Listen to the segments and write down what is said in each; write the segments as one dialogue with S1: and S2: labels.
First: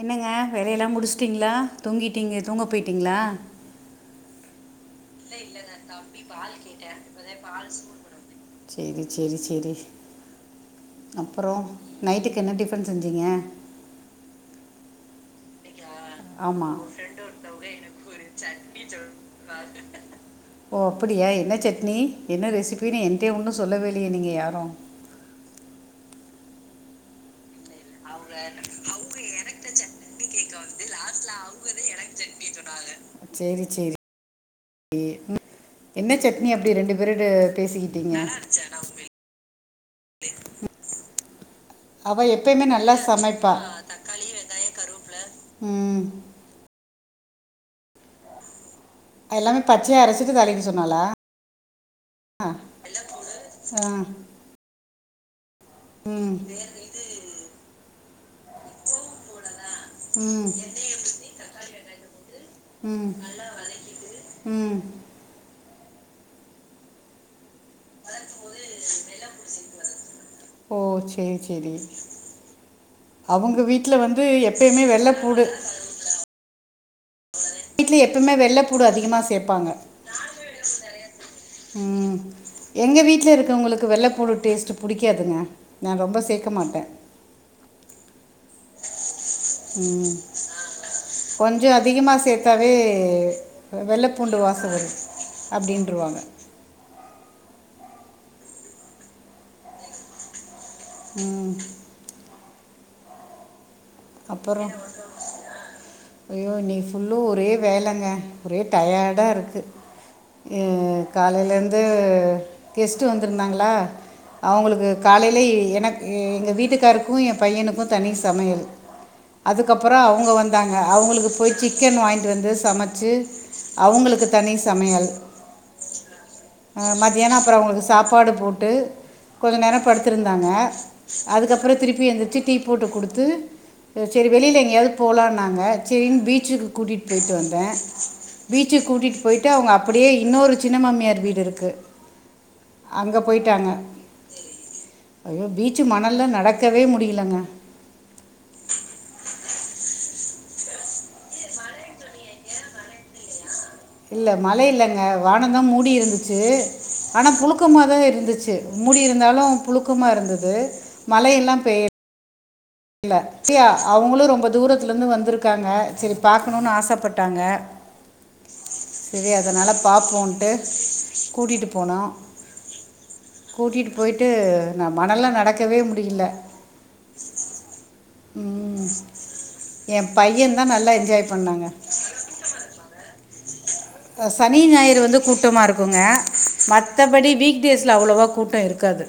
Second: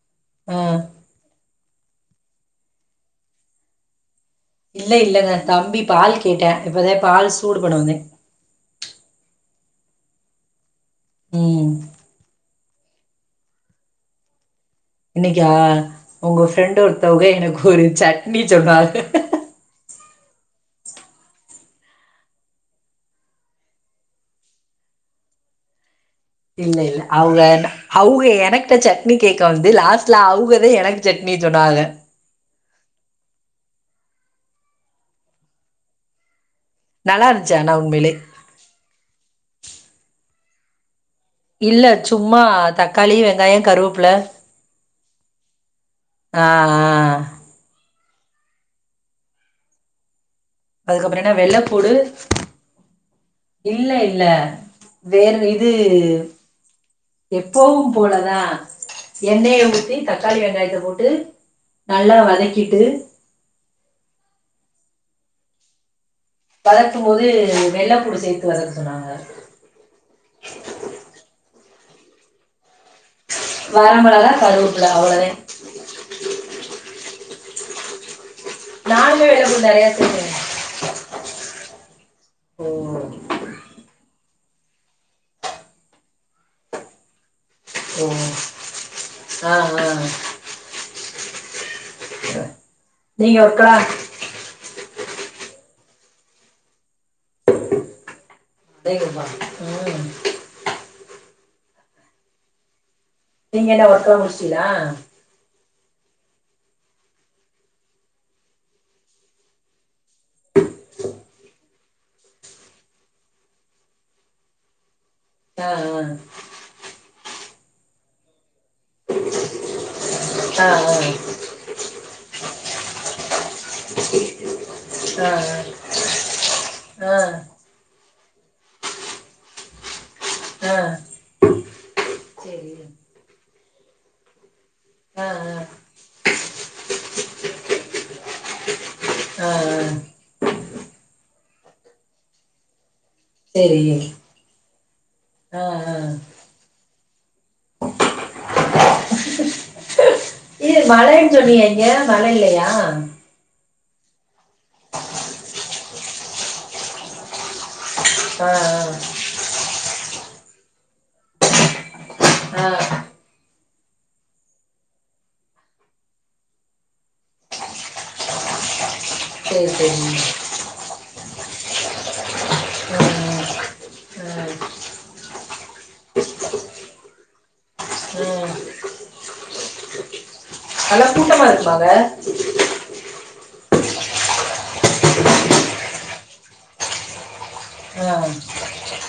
S1: என்னங்க
S2: ஆ
S1: வேளைய எல்லாம் முடிச்சுட்டீங்களா தூங்கிட்டீங்க தூங்க போயிட்டீங்களா இல்ல இல்லங்க தம்பி பால் கேட்டான் இப்பதான் பால் சூடுபன்ன வந்தன் சேரி சேரி சேரி அப்புறம்
S2: ம்
S1: நைட்டுக்கு என்ன டிஃபரென் செஞ்சீங்க
S2: இன்னைக்கா உங்க
S1: ஆமாம்
S2: ஃப்ரெண்ட் ஒருத்தவகங்க எனக்கு ஒரு சட்னி சொன்னாக
S1: ஓ அப்படியா என்ன சட்னி என்ன ரெசிபின்னு எனடே ஒன்று சொல்வே வேலையே நீங்கள் யாரும்
S2: இல்ல இல்ல அவங்க அவங்க எனகிட்ட சட்னி கேக்க வந்து லாஸ்ட்ல அவங்கதான் எனக்கு சட்னி சோன்னாங்க
S1: சேரி சேரி என்ன சட்னி நீ அப்படி ரெண்டு பேரு
S2: நல்லா இருந்துச்சு ஆனா உண்மையிலே
S1: பேசிக்கிட்டீங்க
S2: இல்ல
S1: அவள்
S2: சும்மா
S1: எப்பயுமே நல்லா
S2: தக்காளி வெங்காயம் கருவேப்புல
S1: உம்
S2: ஆ
S1: எல்லாமே பச்சையை அரைச்சி
S2: அதுக்கப்புறம் என்ன வெள்ளைப்பூடு இல்ல
S1: ஆ
S2: இல்ல வேறு இது
S1: ம்
S2: எப்பவும் போலதான் எண்ணெயை ஊத்தி தக்காளி
S1: ம்
S2: வெங்காயத்தை போட்டு நல்லா வதக்கிட்டு
S1: உம்
S2: வளர்க்க போோது வெள்ளைப்பூடு சேர்த்து வரது சொன்னாங்க
S1: ஓ சரி சரி அவங்க வீட்ல வந்து
S2: வரமிளகா
S1: எப்பயுமே
S2: கருவேப்பில
S1: வெள்ள
S2: அவ்வளவுதே
S1: போூடு எப்பமே வெள்ளைப்பூடு அதிகமாக
S2: நானுமே வெள்ளைப்பூடு
S1: சேர்ப்பாங்க
S2: நிறைய சேர்த்தேன்
S1: உம்
S2: ஓ
S1: எங்க வீட்ல இருக்கவங்களுக்கு வெள்ளைப்பூடு டேஸ ப ந ர ச
S2: ஓ ஆஹ் ஆஹ்
S1: ம் கொஞ்சம் அதிகமாக சேர்த்தாவே
S2: நீங்க ஒர்க்கலா
S1: வெள்ளைப்பூண்டு வாச வரும் அப்படின்றவாங்க
S2: அதேபா உஹம்
S1: உம்
S2: நீங்க என்ன ஒர்க்கல முடிச்சலா
S1: ஐ்யோ நீ ஃபுல்லு ஒரே வேலைங்க ஒரே டயர்டாக இருக்குது காலையில இருந்து கெஸ்ட்ட் வந்திருந்தாங்களா அவங்களுக்கு காலையில்
S2: ஆ
S1: எனக்கு
S2: ஆ
S1: எங்கள் வீட்டுக்காருக்கும் என் பையனுக்கும் தனி சமையல் அதுக்கப்புறம் அவங்க
S2: ஆ
S1: வந்தாங்க அவங்களுக்கு போய் சிக்கன் வாங்கிட்டு வந்து சமைச்ச ச்சு அவங்களுக்கு தனி
S2: ஆஹ்
S1: மதியியானம் அப்புறம் அவங்களுக்கு சாப்பாடு போட்டு கொஞ்சம் நேரம் படுடுத்திருந்தாங்க
S2: ஆ
S1: அதுக்கப்புறம் திருப்பி எழுந்திரச்சு டீ
S2: சரி
S1: போட்டு கொடுத்து சரி வெளியில எங்கேயாவது
S2: ஆ
S1: போகலாம்
S2: ஆ
S1: நாங்க சரின்னு பீச்சுக்கு கூட்டிட்டு போயிட்டு வந்தேன் பீச்சு கூட்டிட்டு போயிட்டு
S2: ஆ ஆ
S1: அவங்க அப்படியே இன்னொரு சின்ன மாமியார் வீடு இருக்கு அங்கே போயிட்டாங்க
S2: சரி
S1: ஐயோ
S2: ஆ
S1: பீச்சு
S2: ஆ
S1: மணல்ல நடக்கவே முடியலங்க
S2: சொன்னியன் இங்க மழை இல்லையா
S1: இல்ல மழை இல்லங்க வானந்தான் மூடி இருந்துச்சு ஆனா புழுக்கமாதான்
S2: ஆ ஆ
S1: இருந்துச்சு மூடி இருந்தாலும் புழுக்கமா இருந்தது மழைய எல்லாம் பெய்யல
S2: ஆ,
S1: இல்ல சியா அவங்களும் ரொம்ப தூரத்துல இருந்து வந்திருக்காங்க சரி பாக்கணும்னு ஆசைப்பட்டாங்க
S2: ஆஹ
S1: சரி அதனால பாார்பப்போன்ட்டு கூட்டிட்டு போனோம்
S2: ஆ,
S1: கூட்டிட்டு போயிட்டு
S2: ஆ,
S1: நான் மணல்லாம் நடக்கவே முடியல
S2: ஆ.
S1: உம் என் பையன் தான் நல்லா என்ஜாய்
S2: கூட்டமா
S1: பண்ணாங்க
S2: இருக்குமாங்க
S1: சனி ஞாயிற வந்து கூட்டமா இருக்குங்க மத்தபடி வீக்டேஸ்ல அவ்வளவா
S2: ஆ
S1: கூட்டம் இருக்காது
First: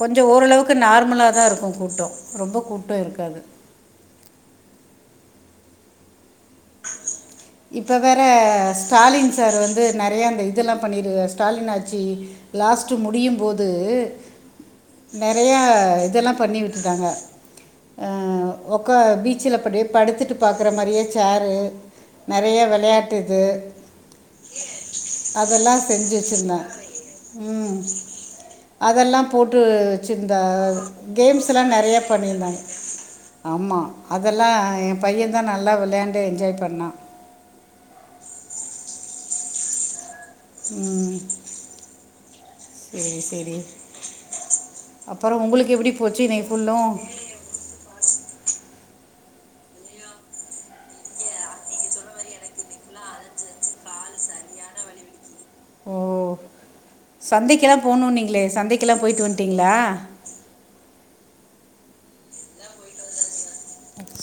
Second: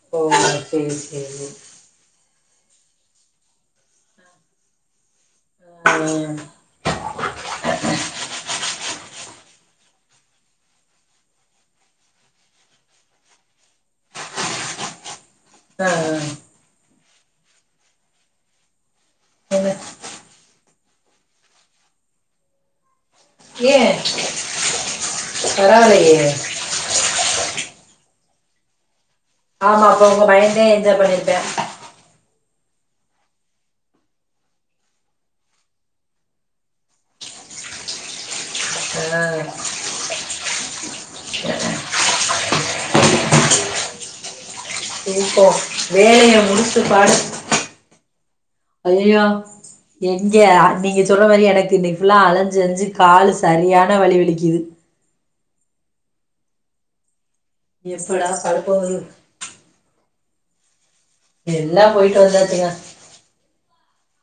S1: கொஞ்சம்
S2: ஓ
S1: ஓரளவுக்கு
S2: சரி
S1: நார்மலா தான்
S2: சரி
S1: இருக்கும் கூட்டம் ரொம்ப கூட்டம் இருக்காது [unintelligible]
S2: ஆ, ஆ,
S1: இப்ப வேற ஸ்டாலின் சார் வந்து நிறைய அந்த இதெல்லாம் பண்ணிரு ஸ்டாலின் ஆச்சு லாஸ்ட்ட் முடியும்போது நிறைய
S2: ஆ.
S1: இதெல்லாம் பண்ணி விட்டுட்டாங்க அஹ் உக்கா பீச்சல
S2: என்ன
S1: படிய படுத்துட்டு பாக்குற மாதிரியே சேரு நிறைய விளையாட்டுது
S2: ஏன்
S1: அதெல்லாம் செஞ்சு
S2: பரவாயில்லையே
S1: வச்சிருந்தேன் உம் அதெல்லாம் போட்டு
S2: ஆமா அப்ப உங்க
S1: வச்சுிருந்தா
S2: பயந்தே என்ஜாய் பண்ணிருப்பேன்
S1: கேம்ஸ்லாம் நிறையா பண்ணியிருந்தாங்க ஆமா அதெல்லாம் என் பையன் தான் நல்லா விளையாண்டு என்ஜாய் பண்ணான்
S2: ஆ,
S1: உம் சரி சரி அப்புறம்
S2: இப்போ
S1: உங்களுக்கு எப்படி போச்சு
S2: வேலையை
S1: இன்னிக்கு
S2: முடிச்சு
S1: புல்லும்
S2: அயா எங்க நீங்க சொல்ற மாதிரி எனக்கு இன்னைக்கு ஃபுல்லா அலைஞ்சு அலைஞ்சு காலு சரியான வலி வலிக்குது
S1: ப [inaudible] ஓ சந்தைக்கெல்லாம் போனும்
S2: எப்படா
S1: நீீங்களே
S2: படுப்போம்
S1: சந்தைக்கெல்லாம் போயிட்டு வந்துட்டீங்களா
S2: எல்லாம் போயிட்டு வந்தாச்சுங்க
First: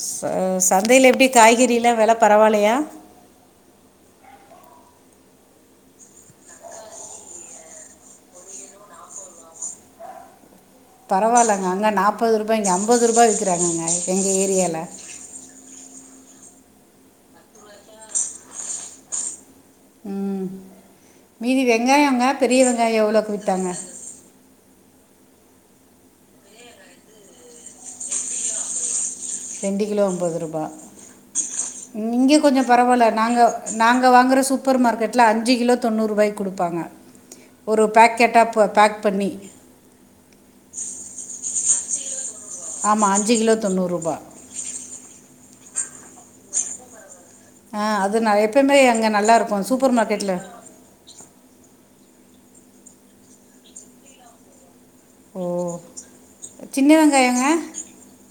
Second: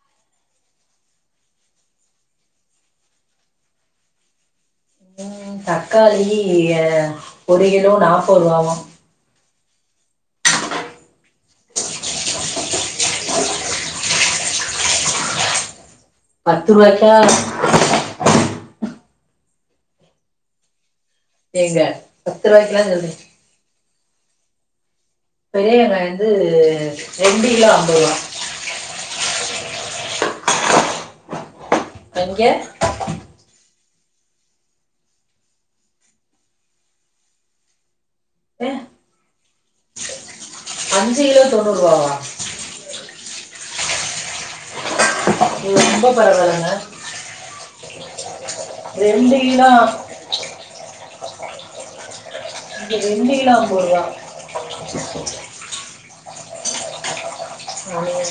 S1: ச சந்தையில எப்படி காய்கறி எல்லாம் வில பரவலையா
S2: உம் தக்காளி ஒரு கிலோ நாப்பது ரூபாவும்
S1: பரவாயில்லங்க அங்கே நாற்பது ரூபாய் இங்கே ஐம்பது ரூபாய் விற்கிறாங்க அங்க எங்கள் ஏரியால்ல ச [inaudible]
S2: பத்துரு வாய்கா
S1: உம் மீதி
S2: எங்க
S1: வெங்காயங்க
S2: பத்து
S1: பெரிய
S2: ரூபாய்க்குலா
S1: வெங்காயம்
S2: சொல்றீங்க
S1: எவ்வளோவுக்கு வித்தாங்க
S2: பெரிய வொங்காயம் வந்து ரொண்டுகிலோ ஐம்பது ரூவா
S1: ரெண்டு கிலோ ஐம்பது ரூபாய இங்கே
S2: அங்க
S1: கொஞ்சம் பரவாயில்ல நாங்கள் நாங்க வாங்கற சூப்பர் மார்க்கெட்ல அஞ்சு கிலோ தொண்ணூறு ரூபாய் கொடுப்பாங்க ஒரு பேக்கெட் கேட்டா
S2: ஏ
S1: பேக் பண்ணி
S2: அஞ்சு கிலோ தொண்ணூறு ரூவாவா
S1: ஆமா அஞ்சு கிலோ தொண்ணூறு ரூபா
S2: ரொம்ப பரவாயில்ங்க
S1: ஆஹ் அது நிறையா எப்பயமே அங்க நல்லா
S2: ரெண்டு
S1: இருக்கும்
S2: கிலோ
S1: சூப்பர் மார்க்கெட்ல
S2: ரெண்டு கிலோ ஐம்பது ரூவா
S1: ஓ சின்ன வெங்காயங்க
S2: உஹ [inaudible]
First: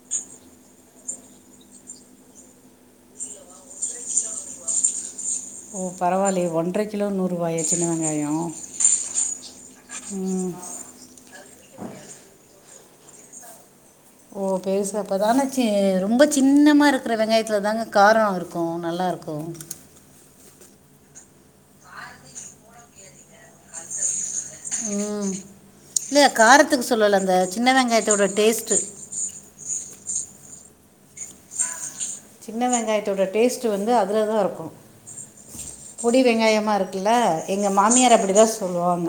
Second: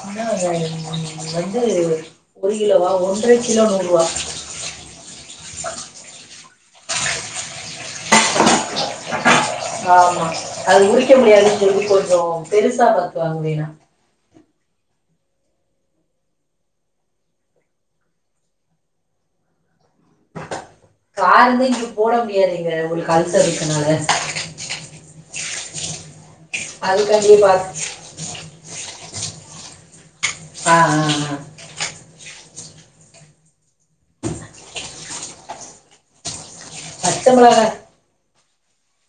S2: சின்ன வெங்காயம் வந்து ஒரு கிலோவா ஒன்றரை கிலோ நூறு ரூவா
S1: [inaudible] ஓ பரவாயில்ல ஒன்றரை கிலோ நூறு ரூபாயா சின்ன வெங்காயம்
S2: ஆமா
S1: ம்
S2: அது உறிக்க முடியாது சொல்லி கொஞ்சம் பெருசா பத்துவாங்கனேன்ன
S1: ஓ பெருச அப்போ தானே சி ரொம்ப சின்னமா இருக்கிற வெங்காயத்தில் தாங்க காரம் இருக்கும் நல்லாயிருக்கும் போ [inaudible]
S2: காரந்த இங்க போட முடியாதங்க உங்களுக்கு அல்சர் இருக்குனால
S1: இல்ல காரத்துக்கு சொல்லல அந்த
S2: அதுக்காண்டியே பா
S1: சின்ன வெங்காயத்தோட டேஸ்ட்டு
S2: ஆஹ் ஆஹ் ஆஹ்
S1: சின்ன வெங்காயத்தோட டேஸ்ட்டு வந்து அதில் தான் இருக்கும் பொடி வெங்காயமா இருக்கு
S2: பச்சை
S1: எங்க
S2: மிளகாய்
S1: மாமியார் அப்படிதான் சொல்லுவாங்க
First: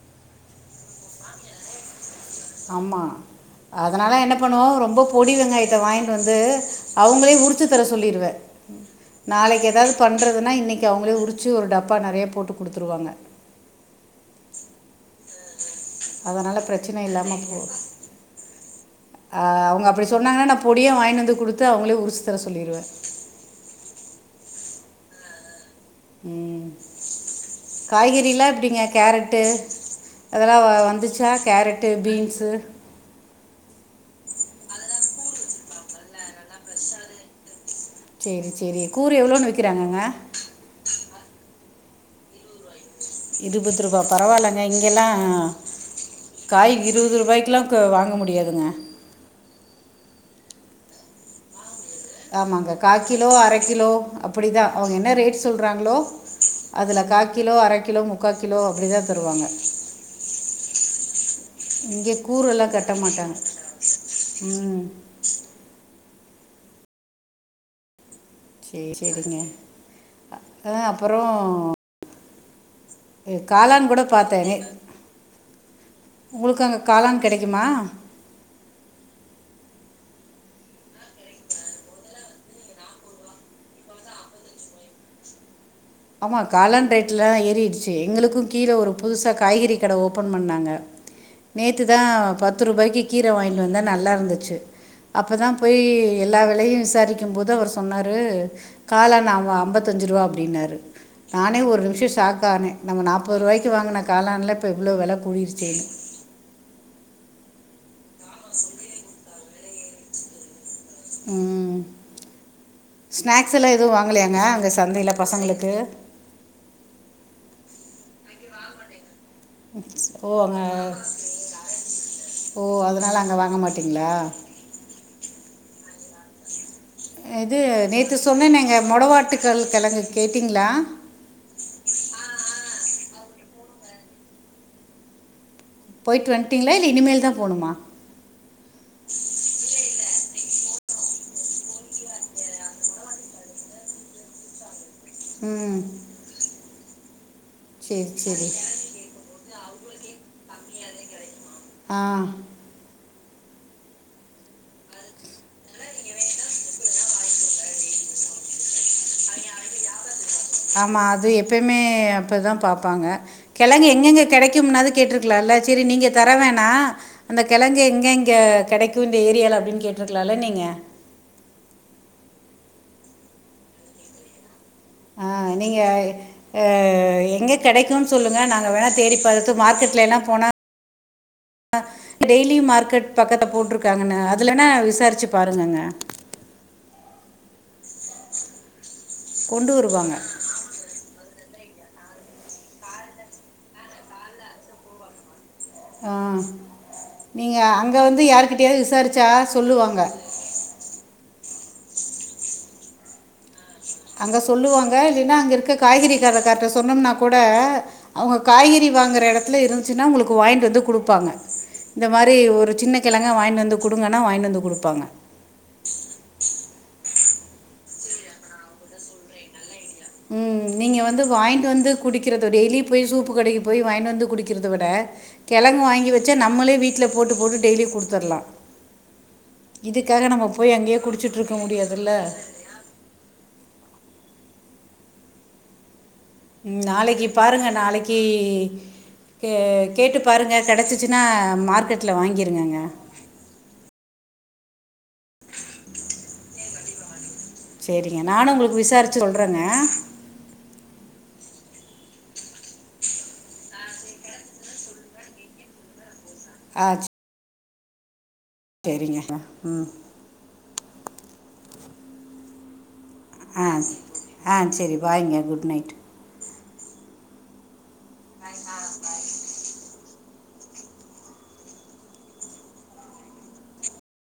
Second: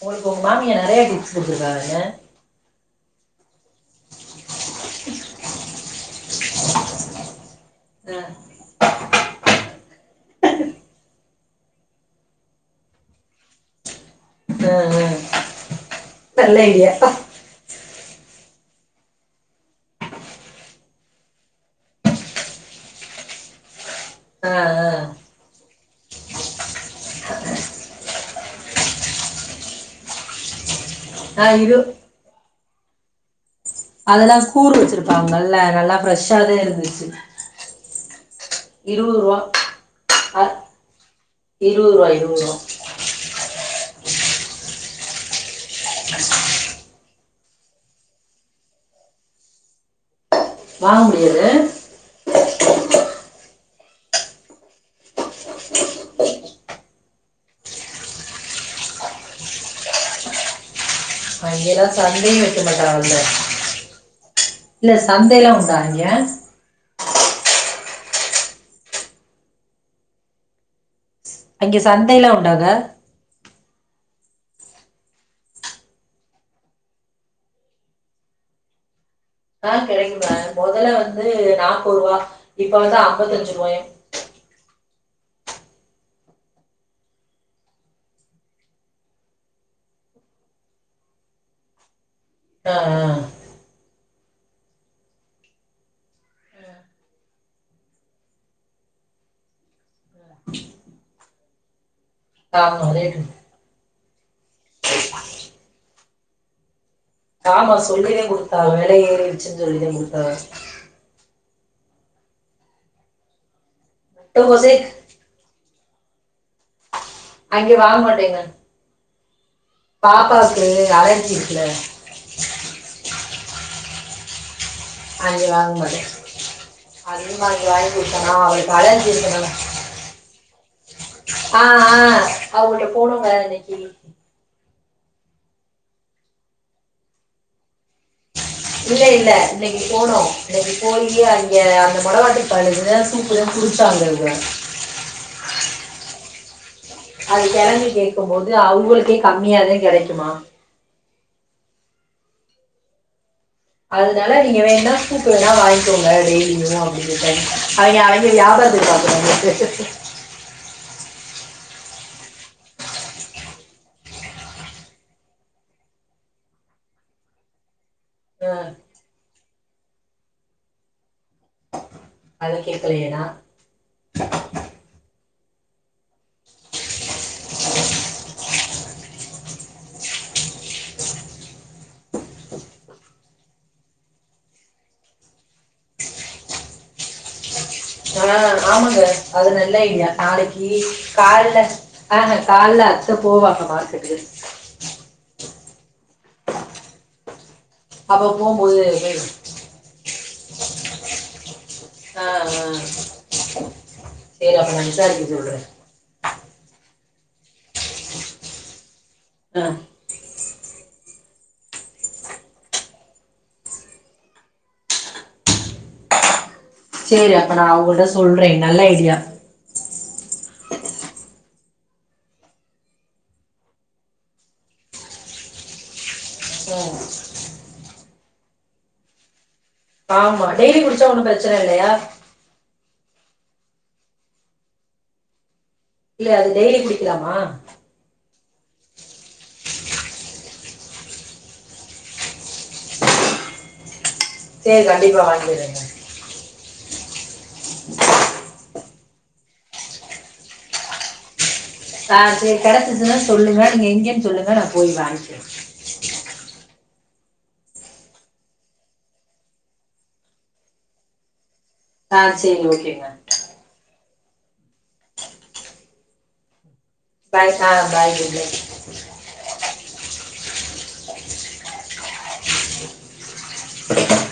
S2: உங்களுக்கு உங்க மாமிய நிறைய டிப்ஸ் கொடுத்திருக்காங்க என்ன
S1: ஆமா அதனால என்ன பண்ணுவோம் ரொம்ப பொடி வெங்காயத்த வாங்கி வந்து அவங்களே உரிச்சு தர
S2: ஆ,
S1: சொல்லிருவேன் நாளைக்கு ஏதாவது பண்றதுன்னா இன்னைக்கு அவங்கள உருச்ச உரிச்சு ஒரு டப்பா நெறைய போட்டுகுடுதுருவாங்க
S2: உஹ் உஹம்
S1: அதனால பிரச்சனை இல்லாம போம் ஆஹ் அவங்க அப்படி சொன்னாங்கன்னா நான் பொடியா வாங்கினு வந்து கொடுத்து அவங்களே உரிச்சி தர சொல்லிடுவேன்
S2: ஆஹ்
S1: உம் காய்கறி எல்லாம் எப்படிங்க கேரட் அதெல்லாம் வந்து அஷா
S2: ஆ இரு
S1: கேரட்டு் பீன்ஸு
S2: அதெல்லாம் கூறு வச்சிருப்பாங்கல்ல நல்லா ஃப்ரெஷ்ஷா தான் இருந்துச்சு
S1: சரி சரி கூறு
S2: இருபது ரூபா
S1: எவ்வளோன்னு விற்கிறாங்கங்க
S2: ஆ, இருபது ரூபா இருபது ரூபா
S1: இருப்பது ரூபா பரவாயில்லங்க இங்கல்லாம் இருபது ரூபாய்க்குலாம் வாங்க முடியாதுங்க
S2: வா முடியாது
S1: ஆமாங்க கா கிலோ அரை கிலோ அப்படிதான் அவங்க என்ன ரேட் சொல்கிறாங்களோ அதுல கா கிலோ அரை கிலோ முக்கா கிலோ அப்படிதான் தருவாங்க
S2: அங்கெல்லாம்
S1: இங்கே
S2: சந்தையும் வக்க
S1: கூரெல்லாம்
S2: மாட்ட
S1: கட்ட
S2: அவந்த
S1: மாட்டாங்க ம்
S2: இல்ல சந்தைய எல்லாம் உண்டா அங்க
S1: சேரி சேரிங்க ஆஹ அ
S2: அங்க சந்தையல்லாம் உண்டாங்க
S1: காலான்னு கூட பாத்தேனே உங்களுக்கு அங்க காலான் கிடைக்குமா
S2: ஆஹ் கிடைக்குமே முதல்ல வந்து நாப்பது ரூபா இப்ப வந்து ஐம்பத்தஞ்சு ரூவாய
S1: ஆமா காலான் ரேட்லாம் ஏறிடுச்சு எங்களுக்கும் கீழே ஒரு புதுசா காய்கறி கடை ஓபன் பண்ணாங்க நேத்துதான் பத்து
S2: ஆ
S1: ரூபாய்க்கு கீரை வாங்கிட்டு வந்த நல்லா இருந்துச்சு அப்பதான் போய் எல்லா வேலையும் விசாரிக்கும் போது அவர் சொன்னாரு காலான ஐம்பத்தஞ்ச ரூபா அப்படின்னாரு நானே ஒரு நிமிஷம் ஸாக்
S2: ஆ
S1: ஆனே
S2: ஆமா
S1: நம்ம
S2: ரேட்டு
S1: நாற்பது ரூபாய்கு வாங்கின காலன்லா இப்போ எவ்வளோ வில கூடிருச்சேன்னு
S2: ஆமா சொல்லிதான் கொடுத்தா வேலை ஏறிச்சுன்னு சொல்லிதே கொடுத்தா
S1: ஸ்நாக்ஸ் எல்லாம் எதுவும் வாங்கலையாங்க அங்கே
S2: முட்டகோசே
S1: சந்தையில் பசங்களுக்கு
S2: அங்கே வாங்கமாட்டேங்க
S1: ஓ அங்க
S2: அலர்ஜி இருக்குல
S1: ஓ அதனால அங்க வாங்க மாட்டே அல்ல
S2: அங்கவாங்கமாட்டே
S1: இது
S2: அதுமாங்க
S1: நேற்று சொன்னேன் நாங்கள்
S2: [unintelligible]
S1: மொடவாட்டுக்கல் கிழங்கு கேட்டிங்களா
S2: ஆஹ் ஆஹ் அவங்கள்ட போனுங்க இன்னைக்கு
S1: போயிட்டு வன்ட்டீங்களா இல்ல இனிமேல் தான் போகணுமா
S2: இல்ல இல்ல இன்னைக்கு போனோம் இன்னைக்கு போயி அங்க அந்த மொளவாட்டு பால் இதுதான் சூப்புதான் [unintelligible]
S1: உம்
S2: அது கிளங்கி கேட்க போது அவங்களுக்கே கம்மியாதான் கிடைக்குமா
S1: ஆஹ்
S2: அதனால நீங்க வேண்ணா [unintelligible] வாங்கிக்கோங்க டெய்லியும் அப்படின் அவங்கங்க வியாப ப
S1: ஆமா அது எப்பயுமே அப்பதான் பாப்ப்பாங்க கிழங்கு எங்கெங்க கிடைக்கும்னது கேட்டிருக்கலாம்ல சரி நீங்க தர வேணா அந்த கிழங்க எங்க ங்க இங்க
S2: ஆ
S1: கிடைக்கும் இந்த ஏரியால அப்படின்னு கேட்டுருக்கலாம்ல்ல நீங்க
S2: அது கேக்கலயே நா
S1: ஆ நீங்க எங்க கிடைக்கும் சொல்லுங்க நாங்க வேணா தேடி பாத்து மார்க்கெட்டில் என்னாம் போனால் டெய்லி மார்க்கெட் பக்கத்தை போட்டுருக்காங்கன்னு அதுலன விசாரிச்சு பாருங்கங்க
S2: ஆனா ஆமாங்க அது
S1: கொண்டு
S2: நல்லா இல்ல
S1: வருவாங்க
S2: நாளைக்கு கால்ல ஆஹ கால அத்தை போவாங்க மார்க்கெட்டுக்கு
S1: ஆ நீங்க அங்கே
S2: அப்ப
S1: வந்து
S2: போகும்போது
S1: யார்கிட்டயாவது விசாரிச்சா
S2: போயிடும்
S1: சொல்லுவாங்க
S2: ஆஹ் ஆஹ்
S1: அங்க
S2: சரி அப்ப நான்
S1: சொல்லுவாங்க
S2: விசாரிக்க
S1: இல்னா அங்க
S2: சொல்றேன்
S1: இருக்க காய்கறி அத கர்ட சொன்னோம்னா கூட அவங்க காய்கறி வாங்குற இடத்துல
S2: ஆஹ்.
S1: இருந்துச்சுன்னா உங்களுக்கு வாங்கிண்டுட்டு வந்து கொடுப்பாங்க இந்த மாதிரி ஒரு சின்ன கிழங்க வாங்கிட்டு வந்து கொடுங்கன்னா வாங்கிட்டு வந்து கொடுப்பாங்க
S2: சரி அப்ப நான் அவங்கள்ட்ட சொல்றேன் நல்ல ஐடியா
S1: உம் நீங்க வந்து வாங்கிட்டு வந்து குடிக்கறத டெய்லி போய் சூப்பு கடைக்கு போய் வாங்கிட்டு வந்து குடிக்கறதை விட கிழங்கு வாங்கி வச்ச நம்மளே வீட்டுல போட்டு போட்டு டெய்லி கொடுத்துடலாம் இதுக்காக
S2: ஆமா
S1: நம்ம போய்
S2: டெய்லி
S1: அங்கயே
S2: குடிச்சா ஒன்றும்
S1: குடிச்சுட்டு
S2: பிரச்சனை
S1: இருக்க
S2: இல்லையா
S1: முடியாதுல
S2: இல்ல அது டெய்லி
S1: உம் நாளைக்கு
S2: குடிக்கலாமா
S1: பாருங்க நாளைக்கு கேட்டு பாருங்க கிடச்சிச்சுனா மார்க்கெட்டில் வாங்கிருங்கங்க
S2: சரி கண்டிப்பா வாங்கறங்க
S1: சரிங்க நானும் உங்களுக்கு விசாரிச்சு சொல்றேங்க
S2: ஆஹ் சரி கிடைச்சச்சன்னு சொல்லுங்க நீங்க எங்கன்னு சொல்லுங்க நான் போய் வாங்கிக்கேன்
S1: ஆஜ சரிங்க உம்
S2: ஆஹ் சரி ஓகேங்க
S1: ஆ ஆ சரி பாாய்ங்க குட் நைட்
S2: பாய் ஆஹ் பாய் இடிக்கும்